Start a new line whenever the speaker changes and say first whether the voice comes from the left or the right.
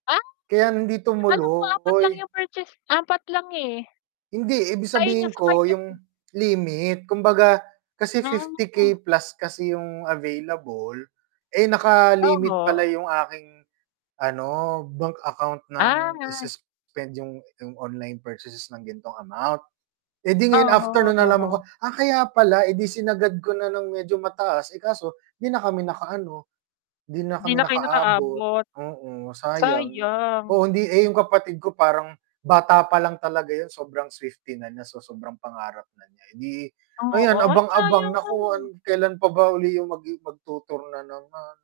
left: Ah?
right: Kaya hindi
left: Alam ko 4 lang
right: tumuloy.
left: yung purchase, 4 lang, eh.
right: Hindi, ibig
left: Sa inyo,
right: sabihin
left: sa
right: ko
left: kanya
right: yung
left: po
right: limit. Kumbaga kasi fifty
left: Ah.
right: K plus kasi yung available, eh, naka-limit
left: Oho.
right: pala yung aking ano, bank account ng
left: Ah.
right: i-suspend yung yung online purchases ng ganitong amount. Eh, di ngayon
left: Oho,
right: afternoon nalaman
left: oho.
right: ko, ah, kaya pala. Eh, di sinagad ko na ng medyo mataas, eh, kaso 'di na kami nakaano, di na
left: Hindi
right: kami
left: na kayo
right: nakaabot,
left: nakaabot.
right: oo, sayang.
left: Sayang.
right: Oo, hindi eh, yung kapatid ko parang bata pa lang talaga yun, sobrang Swifty na niya, so sobrang pangarap na niya. Eh, di
left: Oo.
right: ayan
left: Ay,
right: abang-abang,
left: sayang
right: nakuha
left: naman.
right: kelan pa ba uli yung magi magtu-tour na naman.